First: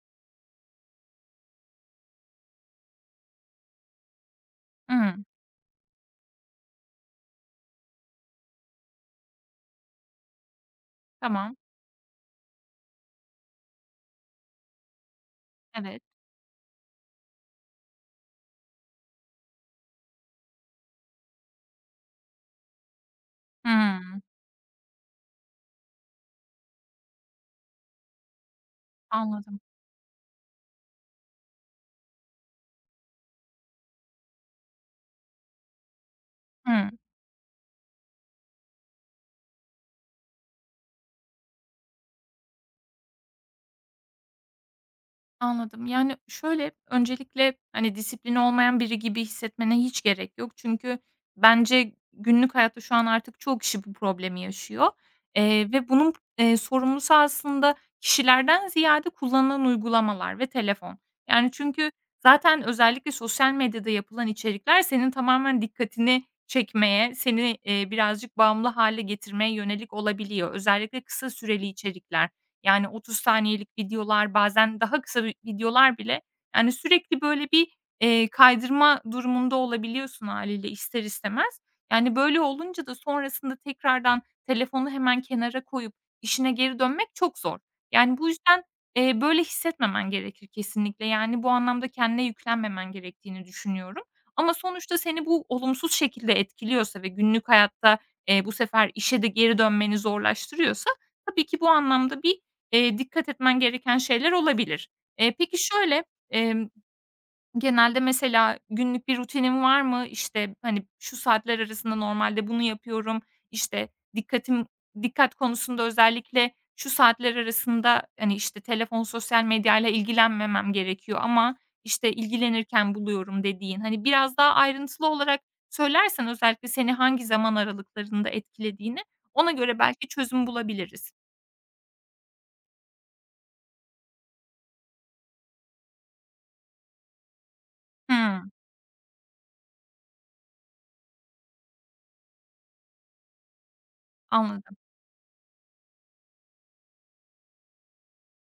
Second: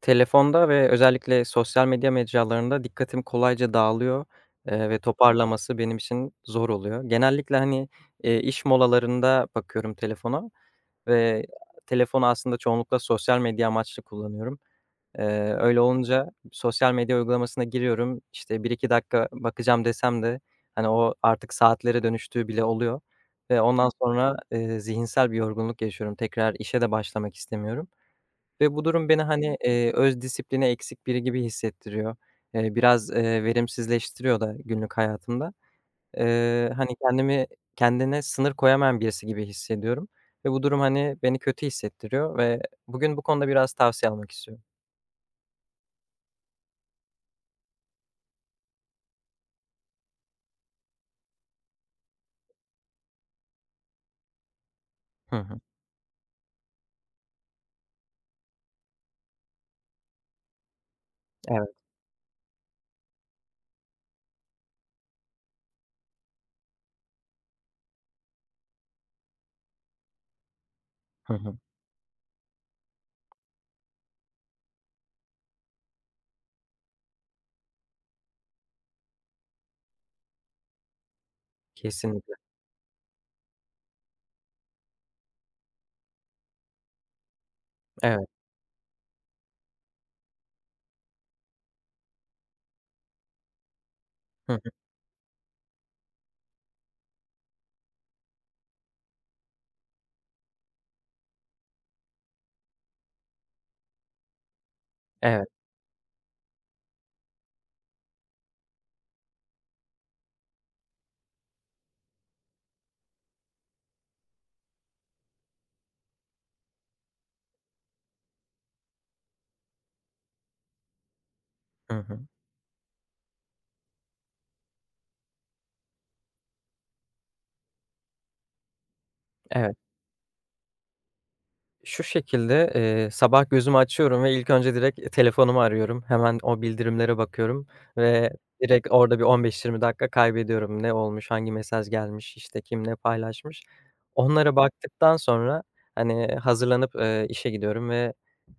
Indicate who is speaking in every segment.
Speaker 1: Telefonda ve özellikle sosyal medya mecralarında dikkatim kolayca dağılıyor, ve
Speaker 2: Hımm.
Speaker 1: toparlaması benim için zor oluyor. Genellikle, hani, iş molalarında bakıyorum telefona ve
Speaker 2: Tamam.
Speaker 1: telefonu aslında çoğunlukla sosyal medya amaçlı kullanıyorum. Öyle
Speaker 2: Evet.
Speaker 1: olunca sosyal medya uygulamasına giriyorum, işte, bir iki dakika bakacağım desem de, hani, o artık saatlere dönüştüğü bile oluyor ve ondan
Speaker 2: Hımm.
Speaker 1: sonra, zihinsel bir yorgunluk yaşıyorum. Tekrar işe de başlamak istemiyorum. Ve bu durum beni, hani,
Speaker 2: Anladım.
Speaker 1: öz disipline eksik biri gibi hissettiriyor. Biraz, verimsizleştiriyor da günlük hayatımda.
Speaker 2: Hı.
Speaker 1: Hani, kendimi sınır koyamayan birisi gibi hissediyorum ve bu durum, hani, beni kötü hissettiriyor ve bugün bu konuda biraz tavsiye almak istiyorum.
Speaker 2: Anladım. Yani, şöyle, öncelikle, hani, disiplini olmayan biri gibi hissetmene hiç gerek yok. Çünkü bence günlük hayatta şu an artık çoğu kişi bu problemi yaşıyor,
Speaker 1: Hı hı.
Speaker 2: ve bunun, sorumlusu aslında kişilerden ziyade kullanılan uygulamalar ve telefon. Yani,
Speaker 1: Evet.
Speaker 2: çünkü zaten özellikle sosyal medyada yapılan içerikler senin tamamen dikkatini çekmeye, seni, birazcık bağımlı hale getirmeye yönelik olabiliyor. Özellikle kısa
Speaker 1: Hı hı.
Speaker 2: süreli içerikler. Yani 30 saniyelik videolar, bazen daha kısa videolar bile, yani, sürekli böyle bir, kaydırma durumunda olabiliyorsun haliyle ister istemez. Yani,
Speaker 1: Kesinlikle.
Speaker 2: böyle olunca da sonrasında tekrardan telefonu hemen kenara koyup işine geri dönmek çok zor. Yani,
Speaker 1: Evet.
Speaker 2: bu yüzden, böyle hissetmemen gerekir kesinlikle. Yani, bu anlamda kendine yüklenmemen gerektiğini düşünüyorum.
Speaker 1: Hı
Speaker 2: Ama
Speaker 1: hı.
Speaker 2: sonuçta seni bu olumsuz şekilde etkiliyorsa ve günlük hayatta, bu sefer işe de geri dönmeni zorlaştırıyorsa tabii ki bu anlamda bir dikkat etmen gereken şeyler olabilir.
Speaker 1: Evet.
Speaker 2: Peki şöyle, emm, genelde mesela günlük bir rutinin var mı? İşte, hani, şu saatler arasında normalde bunu yapıyorum, işte, dikkatim dikkat konusunda özellikle şu saatler arasında, hani, işte, telefon, sosyal medyayla ilgilenmemem gerekiyor ama,
Speaker 1: Hı
Speaker 2: işte,
Speaker 1: hı.
Speaker 2: ilgilenirken buluyorum dediğin, hani, biraz daha ayrıntılı olarak söylersen özellikle seni hangi zaman aralıklarında etkilediğini, ona
Speaker 1: Evet.
Speaker 2: göre belki çözüm bulabiliriz.
Speaker 1: Şu şekilde, sabah gözümü açıyorum ve ilk önce direkt, telefonumu arıyorum. Hemen o bildirimlere bakıyorum ve
Speaker 2: Hımm,
Speaker 1: direkt orada bir 15-20 dakika kaybediyorum. Ne olmuş, hangi mesaj gelmiş, işte, kim ne paylaşmış. Onlara
Speaker 2: anladım.
Speaker 1: baktıktan sonra, hani, hazırlanıp, işe gidiyorum ve,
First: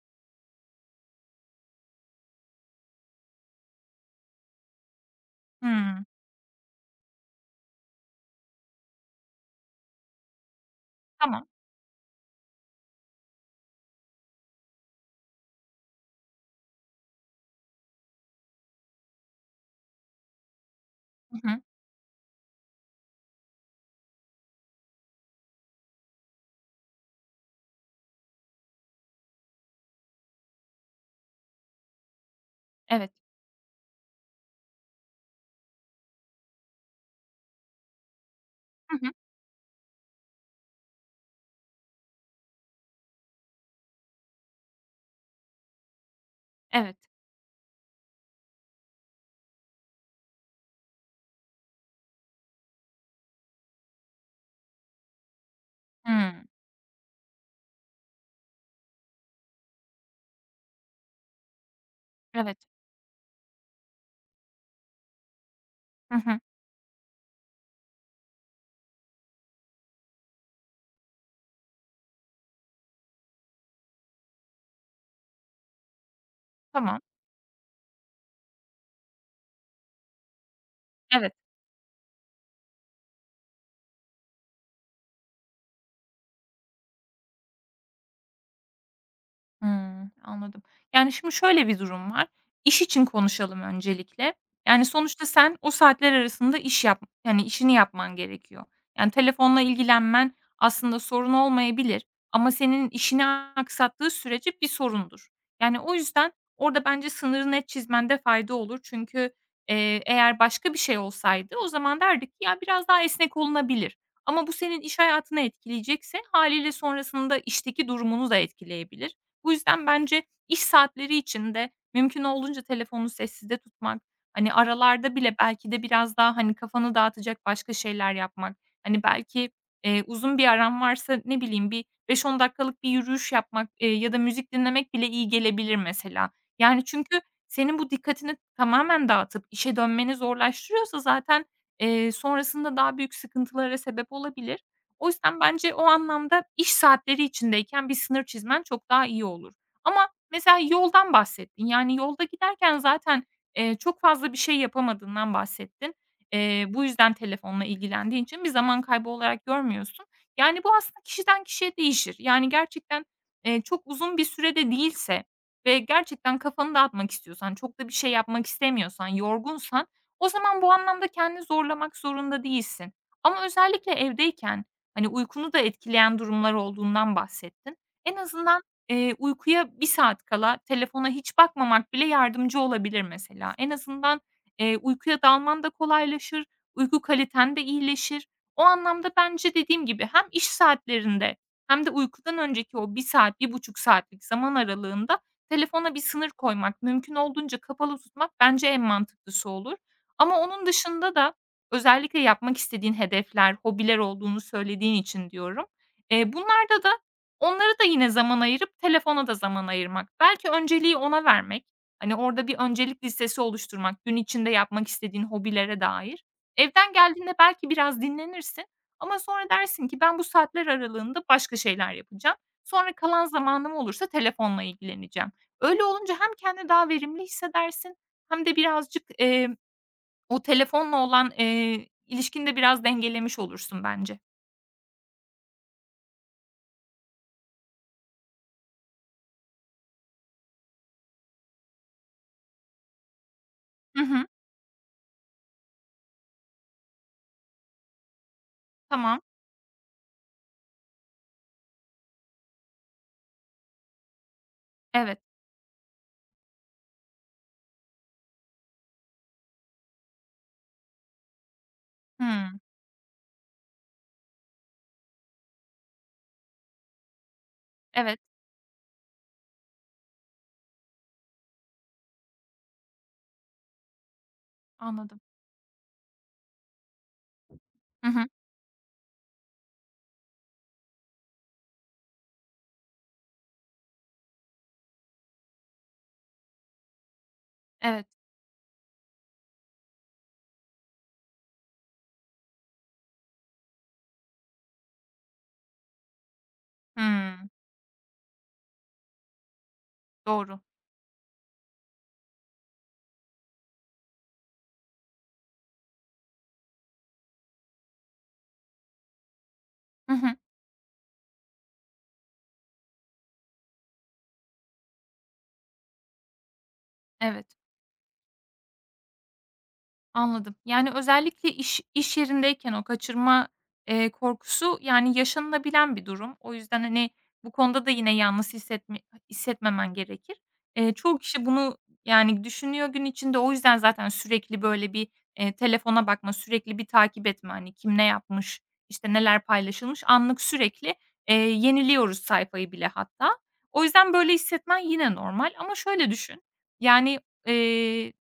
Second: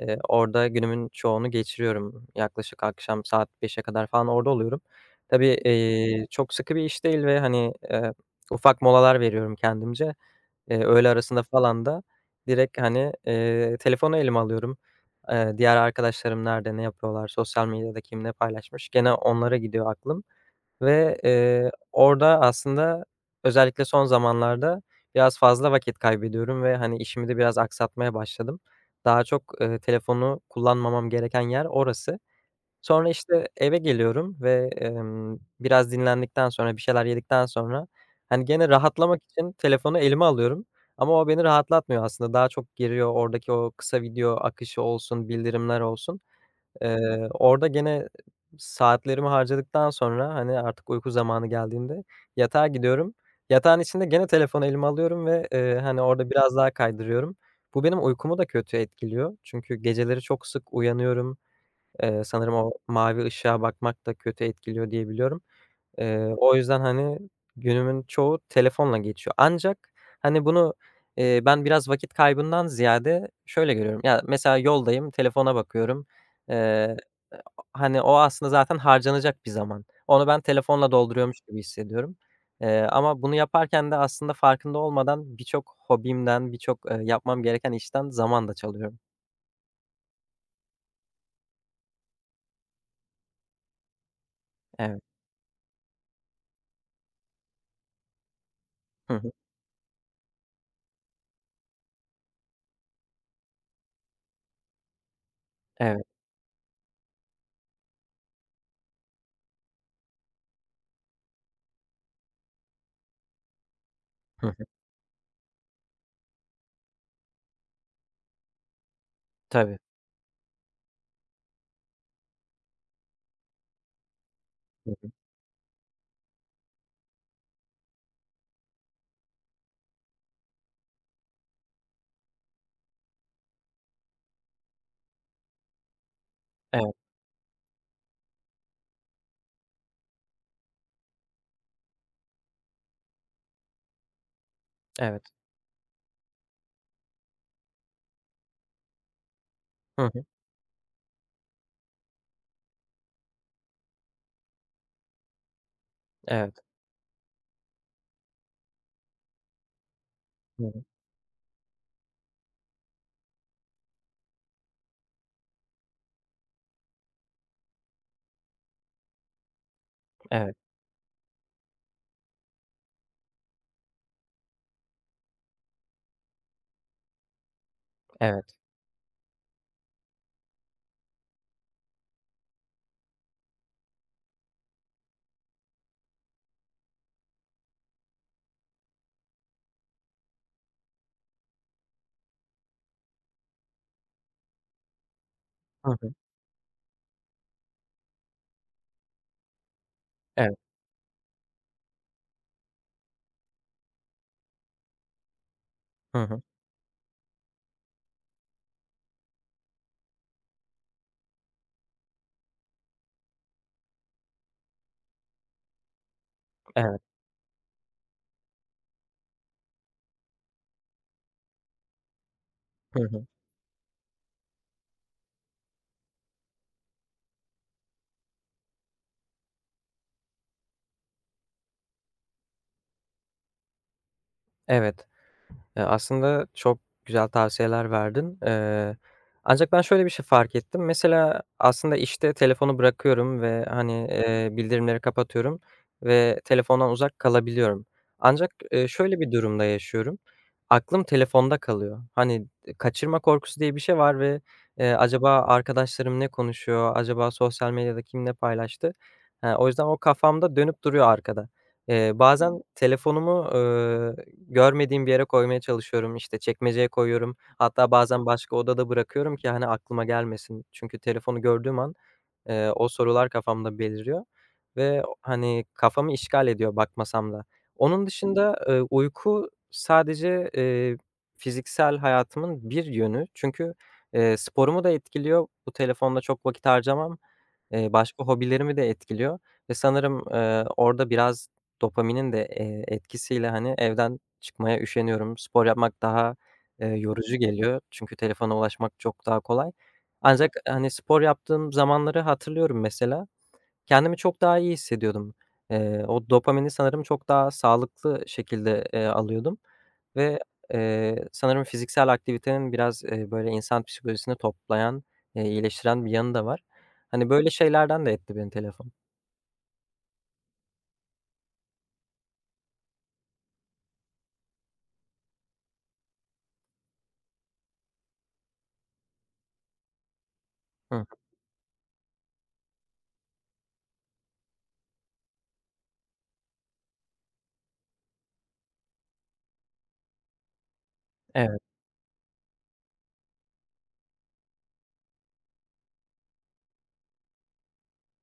Speaker 1: orada günümün çoğunu geçiriyorum. Yaklaşık akşam saat beşe kadar falan orada oluyorum. Tabii,
Speaker 2: Hımm.
Speaker 1: çok sıkı bir iş değil ve, hani, ufak molalar veriyorum kendimce. Öğle arasında
Speaker 2: Tamam.
Speaker 1: falan da direkt, hani, telefonu elime alıyorum. Diğer arkadaşlarım nerede, ne yapıyorlar, sosyal medyada kim ne paylaşmış, gene onlara gidiyor aklım ve,
Speaker 2: Hı hı.
Speaker 1: orada aslında özellikle son zamanlarda biraz fazla vakit kaybediyorum ve, hani, işimi de biraz aksatmaya başladım. Daha çok, telefonu kullanmamam gereken yer orası. Sonra,
Speaker 2: Evet.
Speaker 1: işte, eve geliyorum ve, biraz dinlendikten sonra, bir şeyler yedikten sonra, hani, gene
Speaker 2: Hı hı.
Speaker 1: rahatlamak için telefonu elime alıyorum ama o beni rahatlatmıyor aslında. Daha çok giriyor oradaki o kısa video akışı olsun, bildirimler olsun.
Speaker 2: Evet.
Speaker 1: Orada gene saatlerimi harcadıktan sonra, hani, artık uyku zamanı geldiğinde yatağa gidiyorum. Yatağın içinde gene telefonu elime alıyorum ve, hani, orada
Speaker 2: Hımm.
Speaker 1: biraz daha kaydırıyorum. Bu benim uykumu da kötü etkiliyor çünkü geceleri çok sık uyanıyorum. Sanırım
Speaker 2: Evet.
Speaker 1: o mavi ışığa bakmak da kötü etkiliyor diye biliyorum.
Speaker 2: Hı hı.
Speaker 1: O yüzden, hani, günümün çoğu telefonla geçiyor. Ancak, hani, bunu, ben biraz vakit kaybından ziyade şöyle görüyorum. Ya, mesela yoldayım, telefona bakıyorum. Eee,
Speaker 2: Tamam.
Speaker 1: Hani, o aslında zaten harcanacak bir zaman. Onu ben telefonla
Speaker 2: Evet.
Speaker 1: dolduruyormuş gibi hissediyorum. Ama bunu yaparken de aslında farkında olmadan birçok hobimden, birçok, yapmam gereken işten zaman da çalıyorum.
Speaker 2: Hımm, anladım. Yani, şimdi şöyle bir durum var. İş için konuşalım öncelikle. Yani,
Speaker 1: Evet.
Speaker 2: sonuçta sen o saatler arasında iş yap yani, işini yapman gerekiyor. Yani,
Speaker 1: Hı hı.
Speaker 2: telefonla ilgilenmen aslında sorun olmayabilir ama senin işini aksattığı sürece bir sorundur. Yani, o
Speaker 1: Evet.
Speaker 2: yüzden orada bence sınırı net çizmende fayda olur. Çünkü, eğer başka bir şey olsaydı o zaman derdik ki, "Ya, biraz daha esnek olunabilir." Ama
Speaker 1: Hı
Speaker 2: bu
Speaker 1: hı.
Speaker 2: senin iş hayatını etkileyecekse hâliyle sonrasında işteki durumunu da etkileyebilir. Bu
Speaker 1: Tabii.
Speaker 2: yüzden bence iş saatleri içinde mümkün olduğunca telefonu sessizde tutmak, hani,
Speaker 1: Hı hı.
Speaker 2: aralarda bile belki de biraz daha, hani, kafanı dağıtacak başka şeyler yapmak, hani, belki, uzun bir aran varsa, ne bileyim, bir 5-10 dakikalık bir yürüyüş yapmak, ya da müzik dinlemek bile iyi gelebilir mesela. Yani,
Speaker 1: Evet,
Speaker 2: çünkü senin bu dikkatini tamamen dağıtıp işe dönmeni zorlaştırıyorsa zaten, sonrasında daha büyük sıkıntılara sebep olabilir. O
Speaker 1: evet.
Speaker 2: yüzden bence o anlamda iş saatleri içindeyken bir sınır çizmen çok daha iyi olur.
Speaker 1: Hı
Speaker 2: Ama
Speaker 1: hı.
Speaker 2: mesela yoldan bahsettin. Yani yolda giderken zaten, çok fazla bir şey yapamadığından bahsettin.
Speaker 1: Evet.
Speaker 2: Bu yüzden telefonla ilgilendiğin için bir zaman kaybı olarak görmüyorsun. Yani
Speaker 1: Hı
Speaker 2: bu
Speaker 1: hı.
Speaker 2: aslında kişiden kişiye değişir. Yani gerçekten, çok uzun bir sürede değilse ve gerçekten kafanı dağıtmak istiyorsan, çok da bir şey yapmak istemiyorsan, yorgunsan o
Speaker 1: Evet,
Speaker 2: zaman bu anlamda kendini zorlamak zorunda değilsin. Ama özellikle evdeyken hani, uykunu da etkileyen durumlar olduğundan bahsettin. En
Speaker 1: evet.
Speaker 2: azından, uykuya bir saat kala telefona hiç bakmamak bile yardımcı olabilir mesela. En azından, uykuya dalman da kolaylaşır, uyku kaliten de iyileşir. O anlamda bence dediğim gibi hem iş saatlerinde hem de uykudan önceki o bir saat, bir buçuk saatlik zaman aralığında
Speaker 1: Hı
Speaker 2: telefona bir
Speaker 1: hı.
Speaker 2: sınır koymak, mümkün olduğunca kapalı tutmak bence en mantıklısı olur. Ama
Speaker 1: Evet.
Speaker 2: onun dışında da özellikle yapmak istediğin hedefler, hobiler olduğunu söylediğin için diyorum.
Speaker 1: Hı hı.
Speaker 2: Bunlarda da onlara da yine zaman ayırıp telefona da zaman ayırmak. Belki önceliği ona vermek. Hani, orada bir öncelik listesi oluşturmak gün içinde yapmak istediğin hobilere dair. Evden
Speaker 1: Evet.
Speaker 2: geldiğinde belki biraz dinlenirsin ama sonra dersin ki ben bu saatler aralığında başka şeyler yapacağım. Sonra
Speaker 1: Hı
Speaker 2: kalan
Speaker 1: hı.
Speaker 2: zamanım olursa telefonla ilgileneceğim. Öyle olunca hem kendini daha verimli hissedersin hem de birazcık, o telefonla olan, ilişkini de biraz dengelemiş olursun bence.
Speaker 1: Evet. Aslında çok güzel tavsiyeler verdin. Ancak ben şöyle bir şey fark ettim. Mesela aslında işte telefonu bırakıyorum ve,
Speaker 2: Hı
Speaker 1: hani,
Speaker 2: hı.
Speaker 1: bildirimleri kapatıyorum ve telefondan uzak kalabiliyorum. Ancak,
Speaker 2: Tamam.
Speaker 1: şöyle bir durumda yaşıyorum. Aklım telefonda kalıyor. Hani, kaçırma korkusu diye bir şey var ve,
Speaker 2: Evet.
Speaker 1: acaba arkadaşlarım ne konuşuyor? Acaba sosyal medyada kim ne paylaştı? O yüzden o kafamda dönüp duruyor arkada. Eee,
Speaker 2: Hımm.
Speaker 1: bazen telefonumu, Görmediğim bir yere koymaya çalışıyorum, işte, çekmeceye koyuyorum. Hatta
Speaker 2: Evet,
Speaker 1: bazen başka odada bırakıyorum ki, hani, aklıma gelmesin. Çünkü telefonu gördüğüm an, o sorular kafamda beliriyor ve,
Speaker 2: anladım.
Speaker 1: hani, kafamı işgal ediyor bakmasam da. Onun
Speaker 2: Hı hı.
Speaker 1: dışında, uyku sadece, fiziksel hayatımın bir yönü. Çünkü, sporumu da etkiliyor. Bu telefonda çok vakit harcamam.
Speaker 2: Evet.
Speaker 1: Başka hobilerimi de etkiliyor ve sanırım, orada biraz dopaminin de, etkisiyle, hani, evden çıkmaya üşeniyorum. Spor yapmak daha, yorucu
Speaker 2: Hımm.
Speaker 1: geliyor çünkü telefona ulaşmak çok daha kolay. Ancak,
Speaker 2: Doğru.
Speaker 1: hani, spor yaptığım zamanları hatırlıyorum mesela. Kendimi çok daha iyi hissediyordum. O dopamini sanırım çok daha sağlıklı şekilde, alıyordum.
Speaker 2: Hı hı.
Speaker 1: Ve, sanırım fiziksel aktivitenin biraz, böyle insan psikolojisini toplayan, iyileştiren bir yanı da var. Hani, böyle
Speaker 2: Evet.
Speaker 1: şeylerden de etti beni telefon.
Speaker 2: Anladım. Yani, özellikle iş yerindeyken o kaçırma, korkusu, yani, yaşanılabilen bir durum. O yüzden, hani, bu konuda da yine yalnız hissetmemen gerekir.
Speaker 1: Hı hı.
Speaker 2: Çoğu kişi bunu, yani, düşünüyor gün içinde. O yüzden zaten sürekli, böyle, bir, telefona bakma, sürekli bir takip etme, hani, kim ne yapmış, işte, neler paylaşılmış, anlık sürekli,
Speaker 1: Evet.
Speaker 2: yeniliyoruz sayfayı bile hatta. O yüzden böyle hissetmen yine normal ama şöyle düşün, yani, eee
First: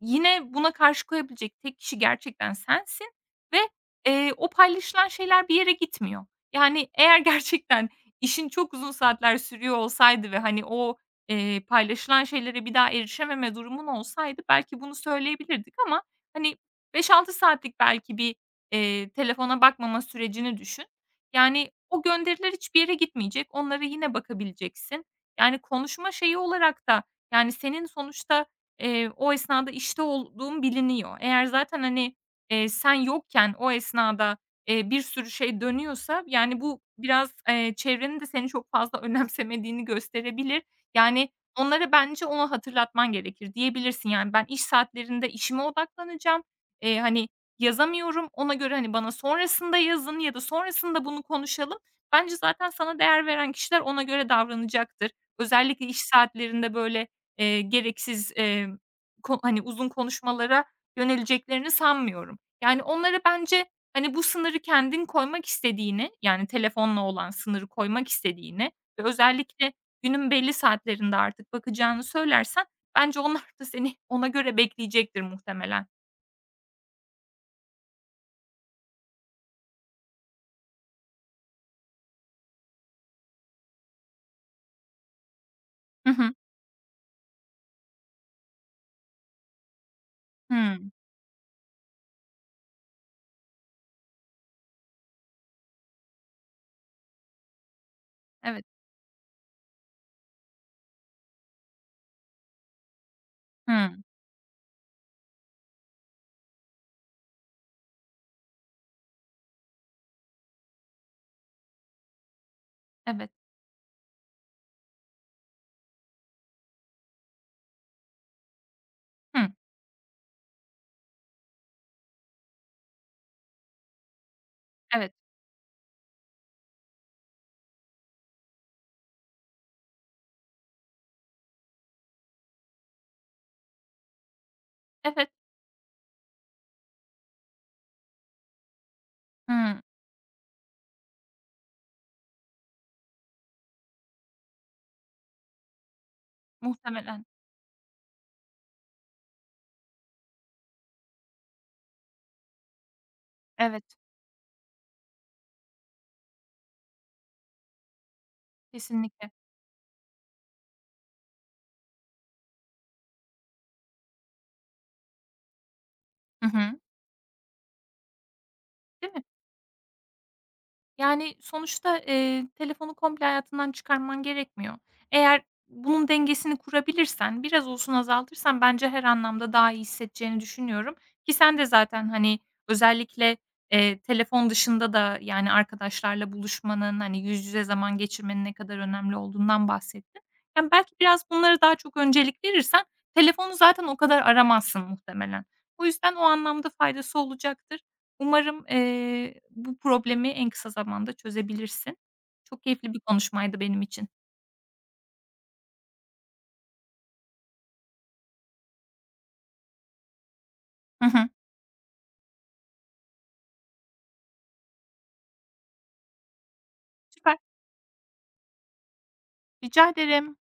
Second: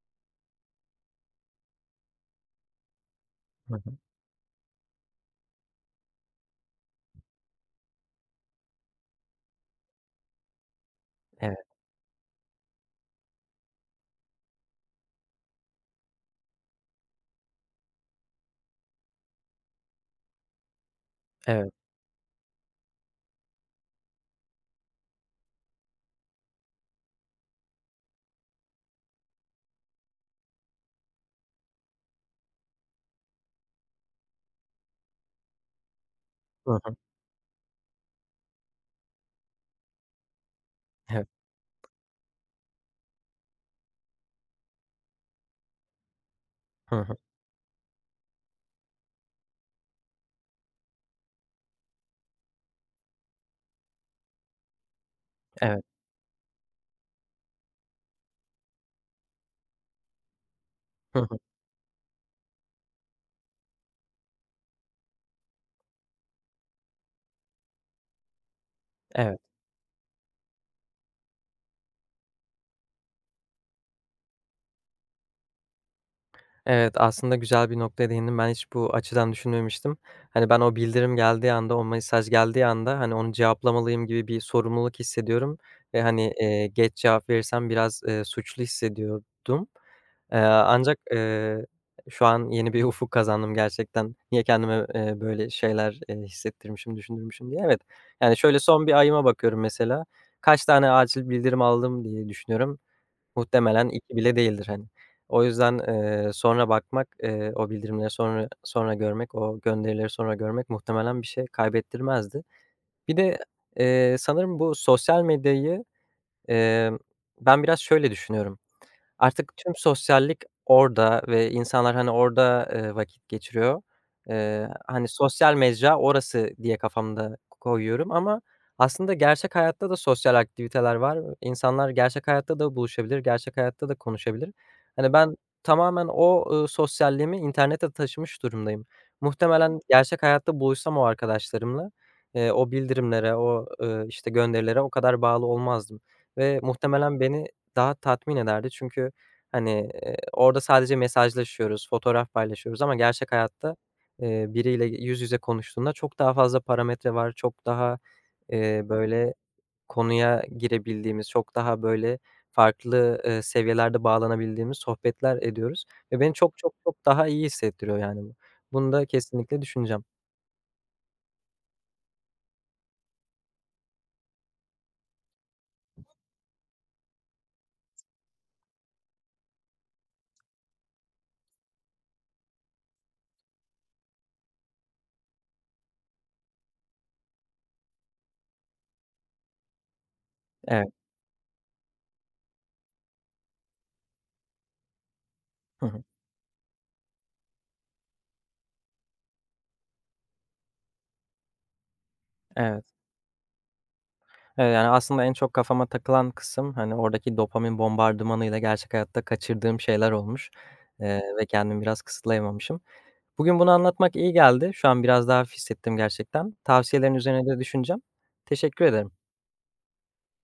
Speaker 2: yine buna karşı koyabilecek tek kişi gerçekten sensin ve,
Speaker 1: Hı hı.
Speaker 2: o paylaşılan şeyler bir yere gitmiyor. Yani, eğer gerçekten işin çok uzun saatler sürüyor olsaydı ve, hani, o,
Speaker 1: Evet,
Speaker 2: paylaşılan şeylere bir daha erişememe durumun olsaydı belki bunu söyleyebilirdik ama, hani, 5-6 saatlik belki bir, telefona bakmama sürecini düşün. Yani,
Speaker 1: evet.
Speaker 2: o gönderiler hiçbir yere gitmeyecek. Onlara yine bakabileceksin. Yani, konuşma şeyi olarak da, yani, senin sonuçta, o esnada işte olduğum biliniyor. Eğer zaten, hani, sen yokken o esnada, bir sürü şey dönüyorsa, yani,
Speaker 1: Hı
Speaker 2: bu
Speaker 1: hı.
Speaker 2: biraz, çevrenin de seni çok fazla önemsemediğini gösterebilir. Yani,
Speaker 1: Evet.
Speaker 2: onlara bence onu hatırlatman gerekir. Diyebilirsin, yani, "Ben iş saatlerinde işime odaklanacağım.
Speaker 1: Hı hı.
Speaker 2: Hani, yazamıyorum. Ona göre, hani, bana sonrasında yazın ya da sonrasında bunu konuşalım." Bence zaten sana değer veren kişiler ona göre davranacaktır.
Speaker 1: Evet.
Speaker 2: Özellikle iş saatlerinde, böyle, gereksiz, hani, uzun konuşmalara
Speaker 1: Hı hı.
Speaker 2: yöneleceklerini sanmıyorum. Yani, onlara bence, hani, bu sınırı kendin koymak istediğini, yani, telefonla olan sınırı koymak istediğini ve
Speaker 1: Evet.
Speaker 2: özellikle günün belli saatlerinde artık bakacağını söylersen bence onlar da seni ona göre bekleyecektir muhtemelen.
Speaker 1: Evet, aslında güzel bir noktaya değindin. Ben hiç bu açıdan düşünmemiştim. Hani, ben o bildirim geldiği anda, o mesaj geldiği anda, hani, onu cevaplamalıyım gibi bir sorumluluk hissediyorum ve,
Speaker 2: Hı
Speaker 1: hani,
Speaker 2: hı.
Speaker 1: geç cevap verirsem biraz, suçlu hissediyordum. Eee,
Speaker 2: Hıı.
Speaker 1: ancak, eee, şu an yeni bir ufuk kazandım gerçekten. Niye kendime, böyle şeyler, hissettirmişim, düşündürmüşüm diye. Evet, yani, şöyle
Speaker 2: Evet.
Speaker 1: son bir ayıma bakıyorum mesela. Kaç tane acil bildirim aldım diye düşünüyorum. Muhtemelen
Speaker 2: Hıı.
Speaker 1: 2 bile değildir, hani. O yüzden, sonra bakmak, o bildirimleri sonra görmek, o gönderileri sonra görmek muhtemelen bir şey kaybettirmezdi. Bir
Speaker 2: Evet.
Speaker 1: de, sanırım bu sosyal medyayı, emm, ben biraz şöyle düşünüyorum.
Speaker 2: Hı.
Speaker 1: Artık tüm sosyallik orada ve insanlar, hani, orada, vakit geçiriyor. Hani,
Speaker 2: Evet.
Speaker 1: sosyal mecra orası diye kafamda koyuyorum ama aslında gerçek hayatta da sosyal aktiviteler var. İnsanlar gerçek hayatta da buluşabilir, gerçek hayatta da konuşabilir. Hani,
Speaker 2: Evet.
Speaker 1: ben tamamen o, sosyalliğimi internete taşımış durumdayım.
Speaker 2: Hıı.
Speaker 1: Muhtemelen gerçek hayatta buluşsam o arkadaşlarımla, o bildirimlere, o, işte, gönderilere o kadar bağlı olmazdım ve muhtemelen
Speaker 2: Muhtemelen.
Speaker 1: beni daha tatmin ederdi çünkü, hani, orada sadece mesajlaşıyoruz, fotoğraf paylaşıyoruz ama gerçek hayatta,
Speaker 2: Evet.
Speaker 1: biriyle yüz yüze konuştuğunda çok daha fazla parametre var. Çok daha,
Speaker 2: Kesinlikle.
Speaker 1: böyle konuya girebildiğimiz, çok daha böyle farklı, seviyelerde bağlanabildiğimiz sohbetler ediyoruz ve beni
Speaker 2: Hı
Speaker 1: çok çok
Speaker 2: hı.
Speaker 1: çok daha iyi hissettiriyor yani bu. Bunu da
Speaker 2: Değil mi?
Speaker 1: kesinlikle düşüneceğim.
Speaker 2: Yani, sonuçta, telefonu komple hayatından çıkarman gerekmiyor. Eğer bunun dengesini kurabilirsen, biraz olsun azaltırsan bence her anlamda daha iyi hissedeceğini düşünüyorum ki sen de zaten, hani, özellikle, telefon dışında da, yani, arkadaşlarla buluşmanın, hani, yüz yüze zaman geçirmenin ne kadar önemli olduğundan bahsettin. Yani,
Speaker 1: Evet.
Speaker 2: belki biraz bunlara daha çok öncelik verirsen telefonu zaten o kadar aramazsın muhtemelen. O
Speaker 1: Hı hı.
Speaker 2: yüzden o anlamda faydası olacaktır. Umarım, bu problemi en kısa zamanda çözebilirsin. Çok keyifli
Speaker 1: Evet.
Speaker 2: bir konuşmaydı benim için.
Speaker 1: Evet, yani, aslında en çok kafama takılan kısım, hani, oradaki dopamin bombardımanıyla gerçek hayatta kaçırdığım şeyler olmuş,
Speaker 2: Hı hı.
Speaker 1: ve kendimi biraz kısıtlayamamışım. Bugün bunu anlatmak iyi geldi. Şu an biraz daha hafif hissettim gerçekten. Tavsiyelerin
Speaker 2: Süper,
Speaker 1: üzerine de düşüneceğim. Teşekkür ederim.
Speaker 2: rica ederim.